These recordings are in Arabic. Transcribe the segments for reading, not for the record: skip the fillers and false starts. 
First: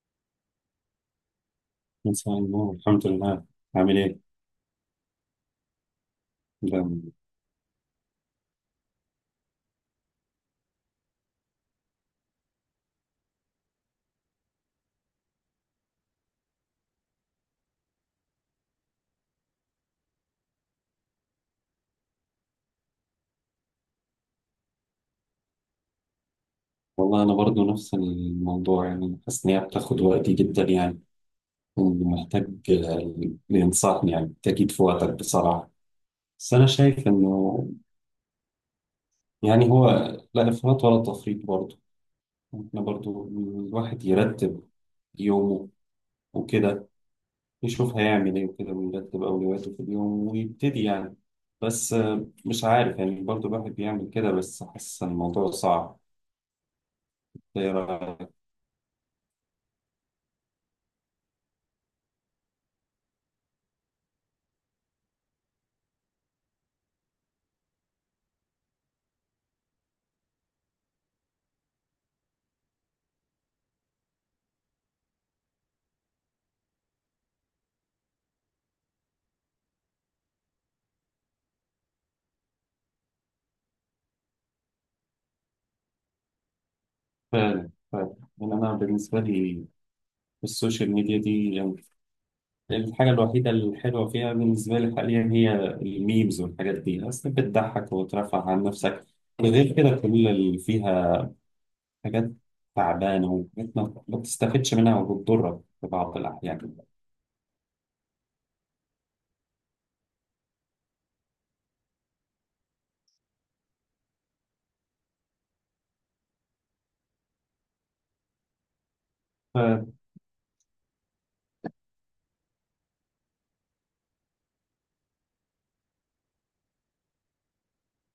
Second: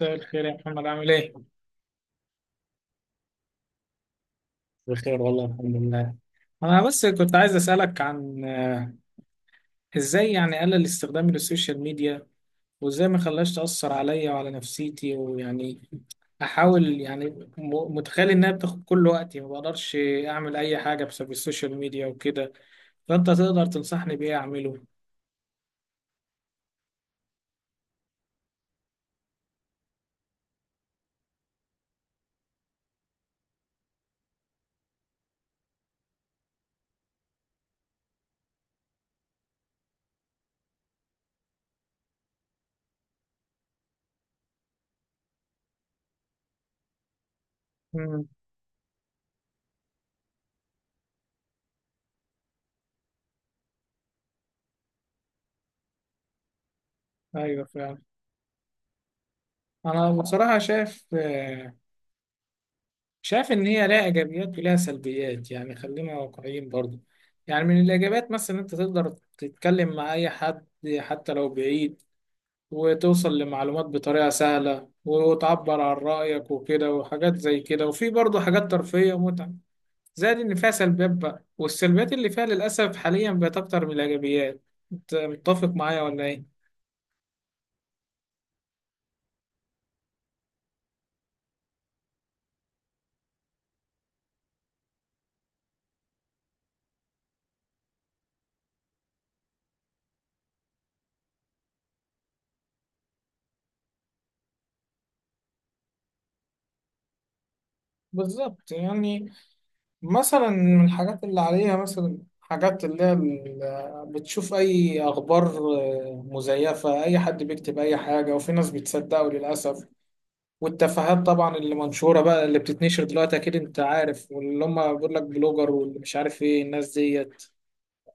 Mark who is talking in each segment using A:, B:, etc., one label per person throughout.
A: مساء الخير يا محمد، عامل ايه؟
B: مساء النور، الحمد لله. عامل ايه؟
A: بخير والله، الحمد لله. انا بس
B: لا،
A: كنت عايز اسالك عن ازاي يعني اقلل استخدامي للسوشيال ميديا، وازاي ما خلاش تاثر عليا وعلى نفسيتي، ويعني احاول يعني متخيل انها بتاخد كل وقتي، ما بقدرش اعمل اي حاجه بسبب السوشيال ميديا وكده. فانت تقدر تنصحني بايه اعمله؟
B: والله انا برضو نفس الموضوع، يعني حاسس ان هي بتاخد وقتي جدا يعني. ومحتاج اللي ينصحني، يعني تأكيد في وقتك بصراحة. بس انا شايف انه يعني هو لا افراط ولا تفريط برضو. احنا برضو الواحد يرتب يومه وكده، يشوف
A: امم.
B: هيعمل ايه وكده ويرتب اولوياته في اليوم ويبتدي يعني. بس مش عارف، يعني برضو الواحد بيعمل كده، بس حاسس ان الموضوع
A: ايوه فعلا.
B: صعب.
A: انا بصراحه شايف شايف إن هي لها إيجابيات ولها سلبيات، يعني خلينا واقعيين برضو. يعني من الإيجابيات مثلا إن أنت تقدر تتكلم مع أي حد حتى لو بعيد، وتوصل لمعلومات بطريقة سهلة، وتعبر عن رأيك وكده وحاجات زي كده، وفي برضو حاجات ترفيهية ومتعة، زائد إن فيها سلبيات بقى. والسلبيات اللي فيها للأسف حاليا بقت أكتر من الإيجابيات. أنت متفق معايا ولا إيه؟
B: فعلا فعلا، يعني أنا بالنسبة لي السوشيال ميديا دي يعني الحاجة الوحيدة الحلوة فيها بالنسبة لي حاليا هي الميمز، والحاجات دي أصلا بتضحك وترفع عن نفسك. غير كده كل اللي فيها حاجات تعبانة، وحاجات ما بتستفدش منها وبتضرك في بعض الأحيان.
A: بالظبط يعني. مثلا من الحاجات اللي عليها مثلا حاجات اللي هي بتشوف أي أخبار مزيفة، أي حد بيكتب أي حاجة وفي ناس بتصدقه للأسف.
B: ف-
A: والتفاهات طبعا اللي منشورة بقى، اللي بتتنشر دلوقتي أكيد أنت عارف، واللي هم بيقول لك بلوجر واللي مش عارف إيه الناس ديت،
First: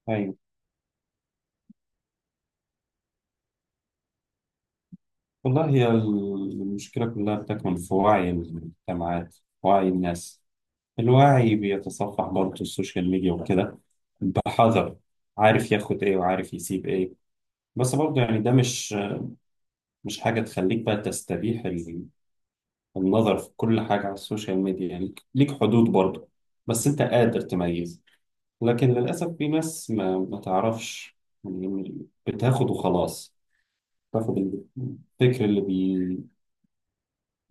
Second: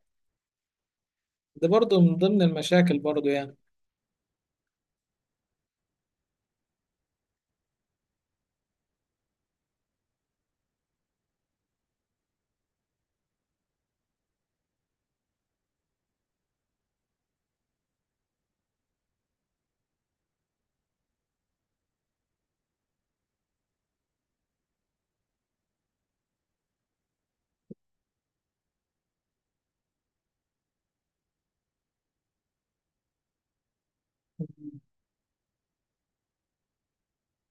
B: أيوة،
A: ده برضه من ضمن المشاكل برضه يعني.
B: والله هي المشكلة كلها بتكمن في وعي المجتمعات، وعي الناس. الوعي بيتصفح برضه السوشيال ميديا وكده بحذر، عارف ياخد ايه وعارف يسيب ايه. بس برضه يعني ده مش حاجة تخليك بقى تستبيح النظر في كل حاجة على السوشيال ميديا، يعني ليك حدود برضه. بس انت قادر تميز، لكن للأسف في ناس ما تعرفش، يعني بتاخد وخلاص. تاخد الفكر اللي بي،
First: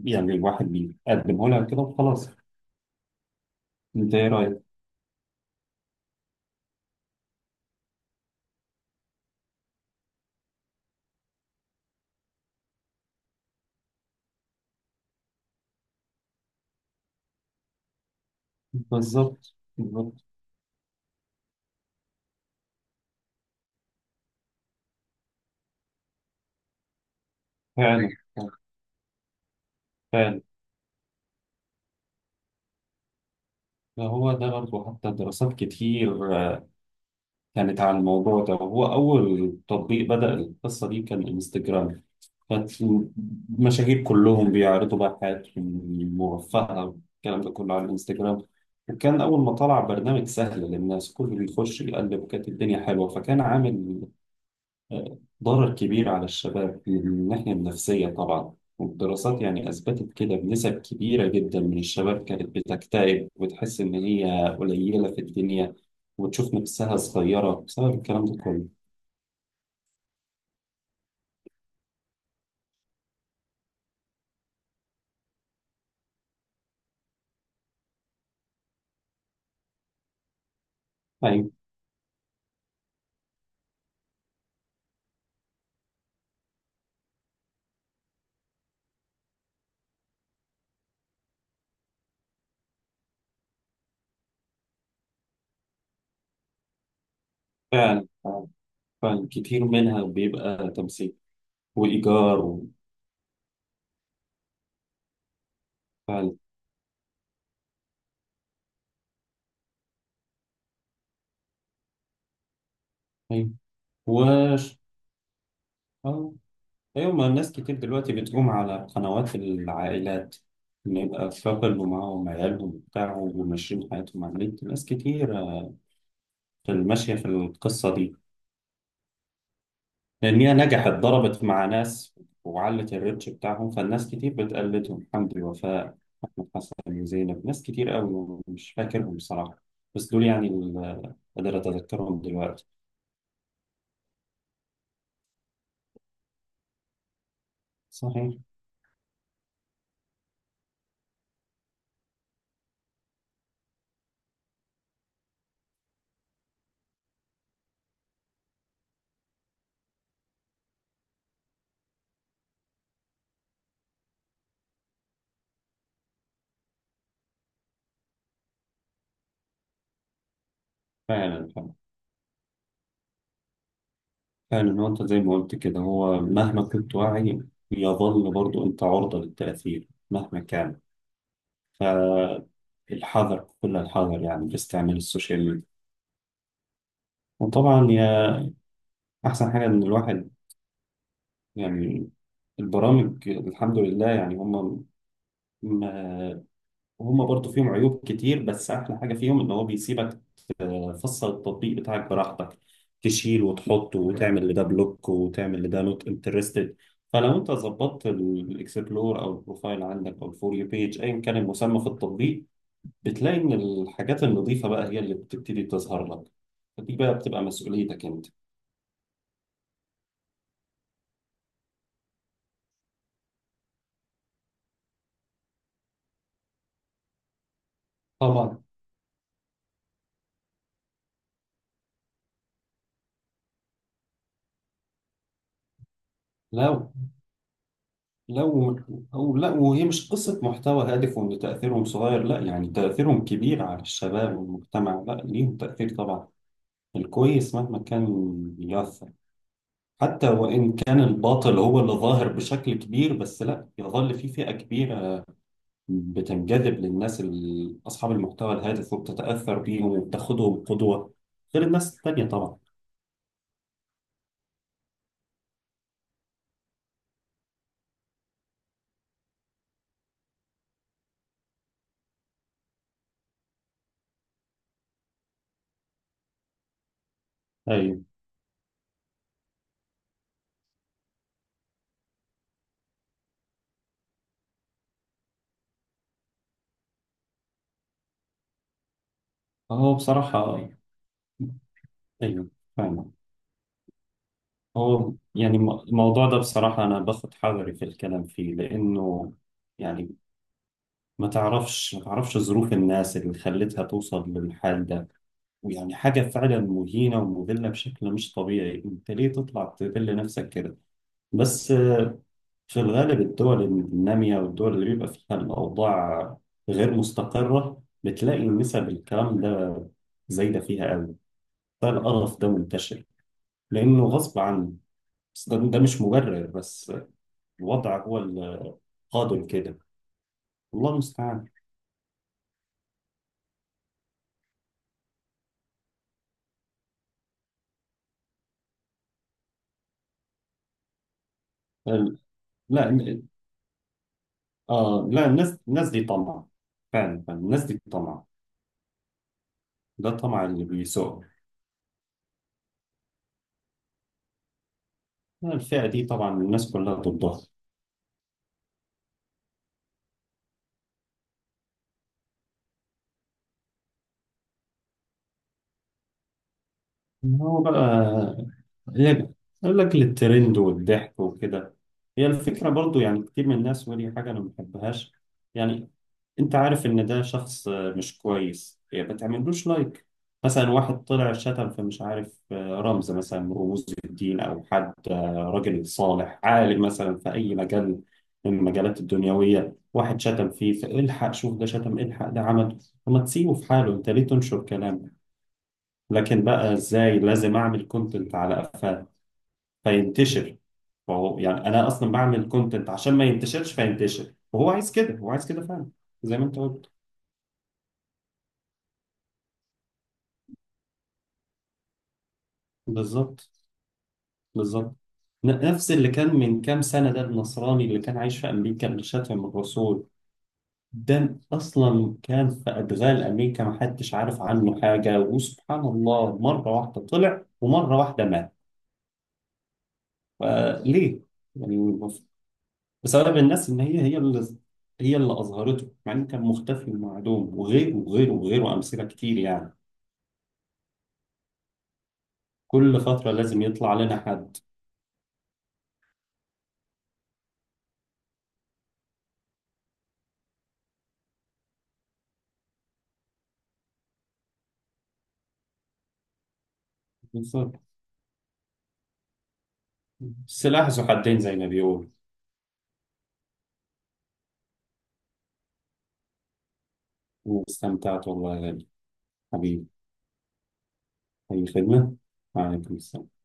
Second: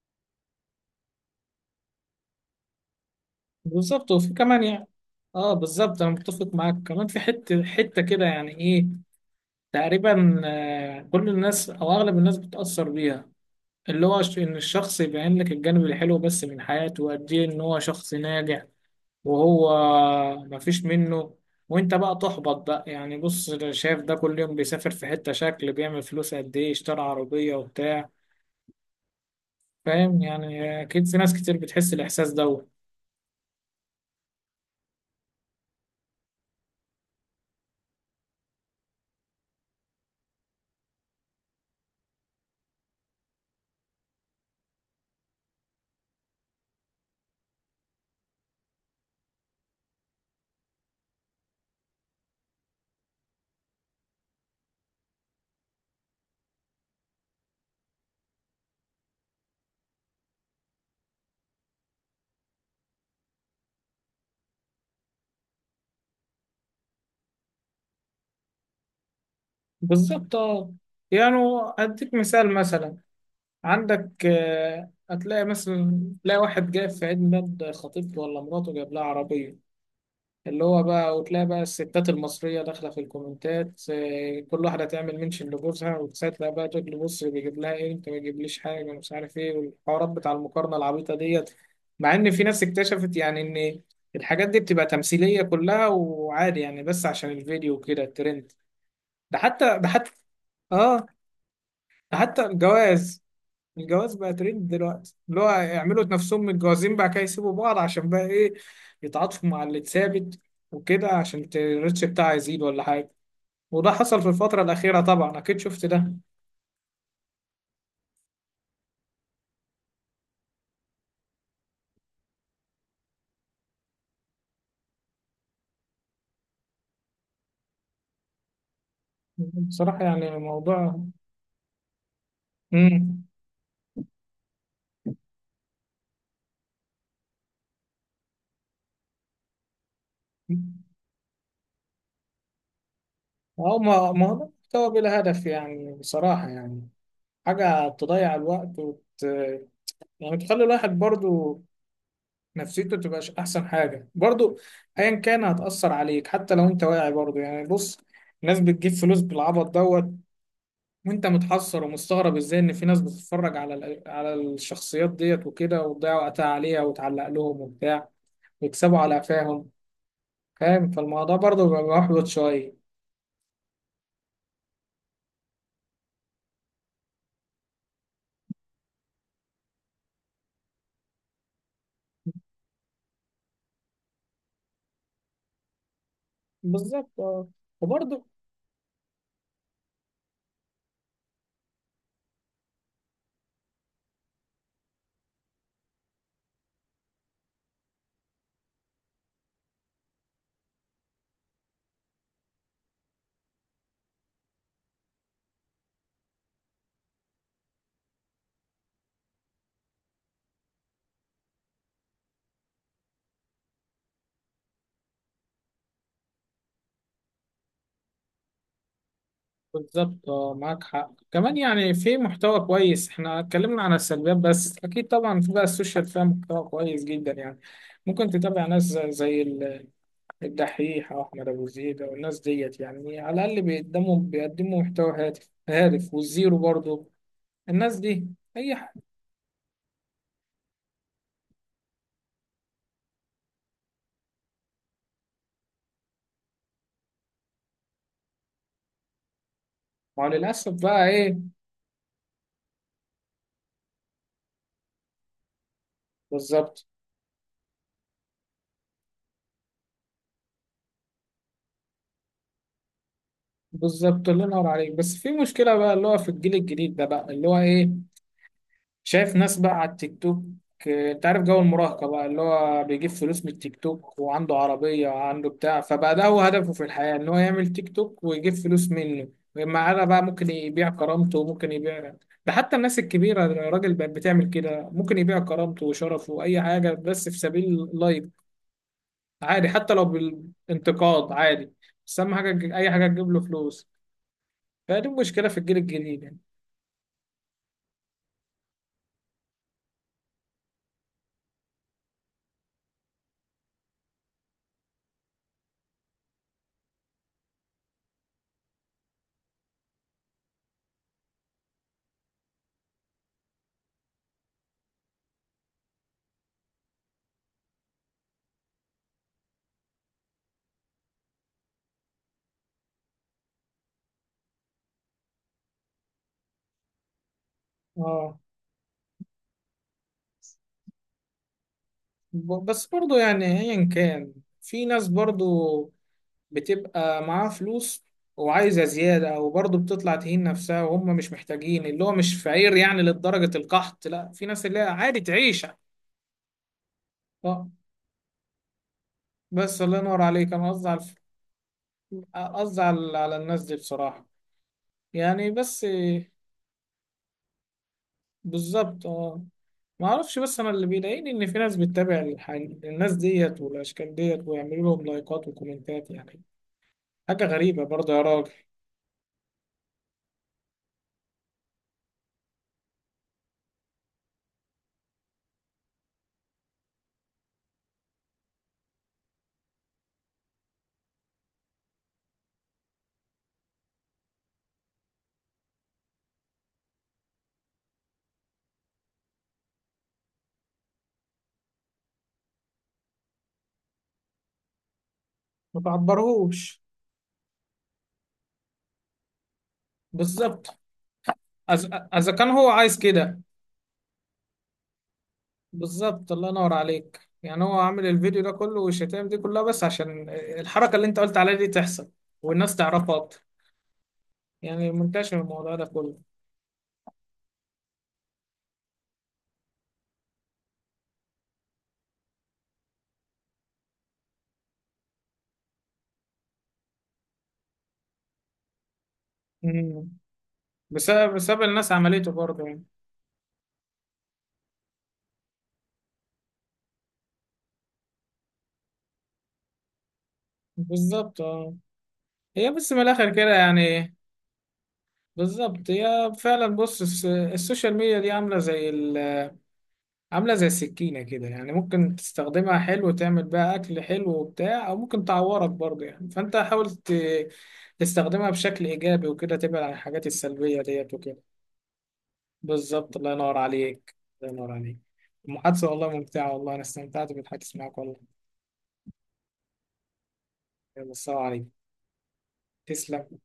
B: يعني الواحد بيقدمه لها كده وخلاص.
A: بالظبط
B: انت ايه
A: وفي كمان
B: رأيك؟
A: يعني. اه بالظبط، انا متفق معاك كمان في حته حته كده، يعني ايه تقريبا كل الناس او اغلب الناس بتاثر بيها، اللي هو إن الشخص يبين لك الجانب الحلو بس من حياته، وقد إيه إن هو شخص ناجح،
B: بالظبط
A: وهو
B: بالظبط،
A: مفيش منه، وأنت بقى تحبط بقى. يعني بص ده شايف ده كل يوم بيسافر في حتة شكل، بيعمل فلوس قد إيه، اشترى عربية
B: فعلا.
A: وبتاع. فاهم يعني؟ أكيد في ناس كتير بتحس الإحساس دوت.
B: هو ده برضه، حتى دراسات كتير كانت على الموضوع ده، وهو أول تطبيق بدأ القصة دي كان انستجرام. فالمشاهير كلهم بيعرضوا بقى حياتهم المرفهة والكلام ده كله على الانستجرام. وكان أول ما طلع برنامج سهل للناس، كله بيخش يقلب وكانت الدنيا حلوة، فكان عامل ضرر كبير على الشباب من الناحية النفسية طبعا. والدراسات يعني أثبتت كده بنسب كبيرة جدا من الشباب كانت بتكتئب وتحس إن هي قليلة في الدنيا، وتشوف نفسها صغيرة بسبب الكلام ده كله.
A: بالظبط أه. يعني أديك مثال مثلا، عندك هتلاقي مثلا تلاقي واحد جايب في عيد ميلاد خطيبته ولا مراته جايب لها عربية اللي هو بقى. وتلاقي
B: يعني
A: بقى الستات المصرية داخلة في الكومنتات كل واحدة تعمل منشن لجوزها وتساعد بقى، تقول له بص بيجيب لها ايه، انت ما بيجيبليش حاجة، ومش عارف ايه، والحوارات بتاع المقارنة العبيطة ديت. مع ان في ناس اكتشفت يعني ان الحاجات دي بتبقى تمثيلية كلها وعادي يعني، بس عشان الفيديو وكده
B: فعلا
A: الترند.
B: فعلا،
A: ده
B: كتير
A: حتى ده
B: منها
A: حتى
B: بيبقى
A: اه،
B: تمسيك
A: ده
B: وإيجار
A: حتى
B: و-
A: الجواز. الجواز بقى ترند دلوقتي، اللي هو يعملوا
B: فعلا.
A: نفسهم متجوزين بقى كده، يسيبوا بعض عشان بقى ايه، يتعاطفوا مع اللي اتثابت وكده، عشان الريتش بتاعه يزيد ولا حاجة.
B: أيوة.
A: وده حصل في الفترة
B: وش
A: الأخيرة، طبعا أكيد شفت ده.
B: آه. أيوة، ما الناس كتير دلوقتي بتقوم على قنوات العائلات، إن يبقى كابل ومعاهم عيالهم وبتاع، وماشيين حياتهم على النت، ناس كتير في الماشية في القصة دي.
A: بصراحة يعني
B: لأن هي نجحت،
A: موضوع.
B: ضربت مع ناس وعلت
A: امم
B: الريتش بتاعهم، فالناس كتير بتقلدهم. حمدي وفاء، أحمد حسن وزينب، ناس كتير قوي مش فاكرهم بصراحة، بس دول يعني اللي قادر أتذكرهم دلوقتي.
A: أو ما هو ده محتوى بلا هدف، يعني بصراحة يعني حاجة تضيع
B: صحيح.
A: الوقت يعني تخلي الواحد برضو نفسيته تبقاش احسن حاجه برضو، ايا كان هتاثر عليك حتى لو انت واعي برضو. يعني بص ناس بتجيب فلوس بالعبط دوت، وانت متحسر ومستغرب ازاي ان في ناس بتتفرج على الشخصيات ديت وكده، وتضيع وقتها عليها وتعلق لهم وبتاع، ويكسبوا على قفاهم. فاهم؟ فالموضوع
B: فعلا
A: برضو بيبقى محبط شويه.
B: فعلا، هو انت زي ما قلت كده، هو مهما كنت واعي يظل برضو انت عرضة للتأثير مهما كان. فالحذر كل الحذر، يعني في استعمال السوشيال ميديا.
A: بالظبط اه.
B: وطبعا
A: وبرضه
B: يا احسن حاجة ان الواحد يعني البرامج، الحمد لله يعني هم ما هم برضو فيهم عيوب كتير، بس احلى حاجة فيهم ان هو بيسيبك. فصل التطبيق بتاعك براحتك، تشيل وتحط وتعمل لده بلوك وتعمل لده نوت انترستد. فلو انت ظبطت الاكسبلور او البروفايل عندك او الفور يو بيج ايا كان المسمى في التطبيق، بتلاقي ان الحاجات النظيفه بقى هي اللي بتبتدي تظهر لك. فدي بقى بتبقى مسؤوليتك انت.
A: بالظبط اه، معاك حق كمان. يعني في محتوى كويس، احنا اتكلمنا عن السلبيات، بس اكيد طبعا في بقى السوشيال فيها محتوى كويس جدا يعني. ممكن
B: طبعا.
A: تتابع ناس زي الدحيح او احمد ابو زيد او الناس ديت، يعني على الاقل بيقدموا محتوى هادف والزيرو
B: لو
A: برضو الناس دي اي
B: لو
A: حاجه.
B: او لا، وهي مش قصه محتوى هادف وان تاثيرهم صغير، لا، يعني تاثيرهم كبير على الشباب والمجتمع، لا، ليهم تاثير طبعا. الكويس مهما كان
A: ما هو
B: حتى
A: للاسف
B: وإن كان
A: بقى ايه.
B: الباطل هو اللي ظاهر بشكل كبير، بس لا، يظل في فئة كبيرة بتنجذب
A: بالظبط
B: للناس أصحاب المحتوى الهادف، وبتتأثر بيهم وبتاخدهم قدوة. غير الناس التانية طبعا.
A: بالظبط، الله ينور عليك. بس في مشكله بقى اللي هو في الجيل الجديد ده، بقى اللي هو ايه، شايف ناس بقى على التيك توك. انت عارف جو المراهقة بقى، اللي هو بيجيب فلوس من التيك توك وعنده عربية وعنده بتاع، فبقى ده هو هدفه في الحياة ان هو يعمل تيك
B: أيوه.
A: توك ويجيب فلوس منه. معانا بقى ممكن يبيع كرامته وممكن يبيع، ده حتى الناس الكبيرة الراجل بقت بتعمل كده، ممكن يبيع كرامته وشرفه وأي حاجة بس في سبيل لايف، عادي حتى
B: هو
A: لو
B: بصراحة،
A: بالانتقاد عادي. بس أهم
B: أيوه
A: حاجة أي حاجة
B: فاهم.
A: تجيب له فلوس. فدي
B: هو
A: مشكلة في
B: يعني
A: الجيل الجديد
B: الموضوع
A: يعني.
B: ده بصراحة أنا باخد حذري في الكلام فيه، لأنه يعني ما تعرفش ما تعرفش ظروف الناس اللي خلتها توصل للحال ده. ويعني حاجة فعلا مهينة ومذلة بشكل مش طبيعي، انت ليه تطلع تذل نفسك كده؟ بس في الغالب الدول النامية والدول اللي بيبقى فيها الأوضاع غير مستقرة بتلاقي نسب الكلام ده زايدة فيها قوي. فالقرف ده منتشر لأنه غصب عنه. بس ده مش مبرر، بس الوضع هو
A: اه
B: القادم كده. الله المستعان.
A: بس برضو يعني ايا كان في ناس برضو بتبقى معاها فلوس وعايزة زيادة، وبرضو بتطلع تهين نفسها، وهم مش محتاجين، اللي هو
B: ال-
A: مش فقير
B: لا،
A: يعني لدرجة القحط، لا في ناس اللي هي عادي
B: لا،
A: تعيش.
B: الناس دي طمع. فعلا فعلاً، الناس
A: اه
B: دي طمع.
A: بس الله
B: ده
A: ينور
B: طمع
A: عليك،
B: اللي
A: انا قصدي على الف-
B: بيسوق.
A: قصدي على على الناس دي بصراحة يعني بس.
B: الفئة دي طبعا الناس كلها ضدها.
A: بالظبط اه. ما اعرفش، بس انا اللي بيضايقني ان في ناس بتتابع الناس ديت والاشكال ديت، ويعملوا لهم لايكات وكومنتات يعني. حاجة
B: هو
A: غريبة برضه يا
B: بقى
A: راجل،
B: لعب، يقول لك للترند والضحك وكده. هي الفكرة برضو، يعني كتير من الناس، ودي حاجة أنا ما بحبهاش. يعني أنت عارف إن ده شخص مش كويس، يعني ما تعملوش لايك. مثلا واحد طلع شتم في مش عارف رمز مثلا من رموز الدين، أو حد راجل صالح عالم مثلا في أي مجال من المجالات الدنيوية، واحد شتم فيه، فالحق شوف، ده شتم الحق، ده عمل. وما تسيبه في حاله، أنت ليه تنشر كلام؟
A: ما
B: لكن بقى
A: بعبرهوش.
B: ازاي لازم اعمل كونتنت على قفاه فينتشر.
A: بالظبط.
B: فهو يعني انا
A: إذا
B: اصلا
A: إذا
B: بعمل
A: كان هو
B: كونتنت
A: عايز
B: عشان ما
A: كده،
B: ينتشرش فينتشر، وهو عايز كده، هو عايز كده فعلا.
A: بالظبط
B: زي ما
A: الله
B: انت
A: ينور
B: قلت.
A: عليك. يعني هو عامل الفيديو ده كله والشتائم دي كلها بس عشان الحركة اللي أنت قلت عليها دي تحصل، والناس تعرفها أكتر،
B: بالظبط
A: يعني
B: بالظبط.
A: منتشر الموضوع ده
B: نفس اللي
A: كله.
B: كان من كام سنة ده، النصراني اللي كان عايش في أمريكا اللي شتم الرسول. ده أصلا كان في أدغال أمريكا، ما حدش عارف عنه حاجة، وسبحان الله مرة واحدة طلع ومرة واحدة مات.
A: مم.
B: فليه؟
A: بسبب الناس
B: يعني
A: عملته برضه يعني.
B: بسبب الناس، ان هي اللي هي اللي اظهرته، مع انه كان مختفي ومعدوم، وغيره وغيره وغيره، امثله كتير يعني.
A: بالظبط اه، هي بس
B: كل
A: من
B: فتره
A: الآخر كده
B: لازم يطلع
A: يعني.
B: لنا حد.
A: بالظبط، هي فعلا بص السوشيال ميديا دي عاملة زي السكينة كده، يعني ممكن تستخدمها حلو تعمل بيها أكل حلو وبتاع، أو ممكن تعورك برضه يعني، فأنت حاول
B: بالظبط.
A: تستخدمها بشكل إيجابي وكده، تبعد عن الحاجات السلبية
B: السلاح ذو
A: ديت وكده.
B: حدين زي ما بيقول.
A: بالظبط الله ينور عليك، الله ينور عليك. المحادثة والله ممتعة، والله أنا استمتعت بالحديث معك والله.
B: واستمتعت والله يا غالي، حبيبي.
A: يلا، السلام
B: اي
A: عليكم.
B: خدمه. وعليكم
A: تسلم.
B: السلام.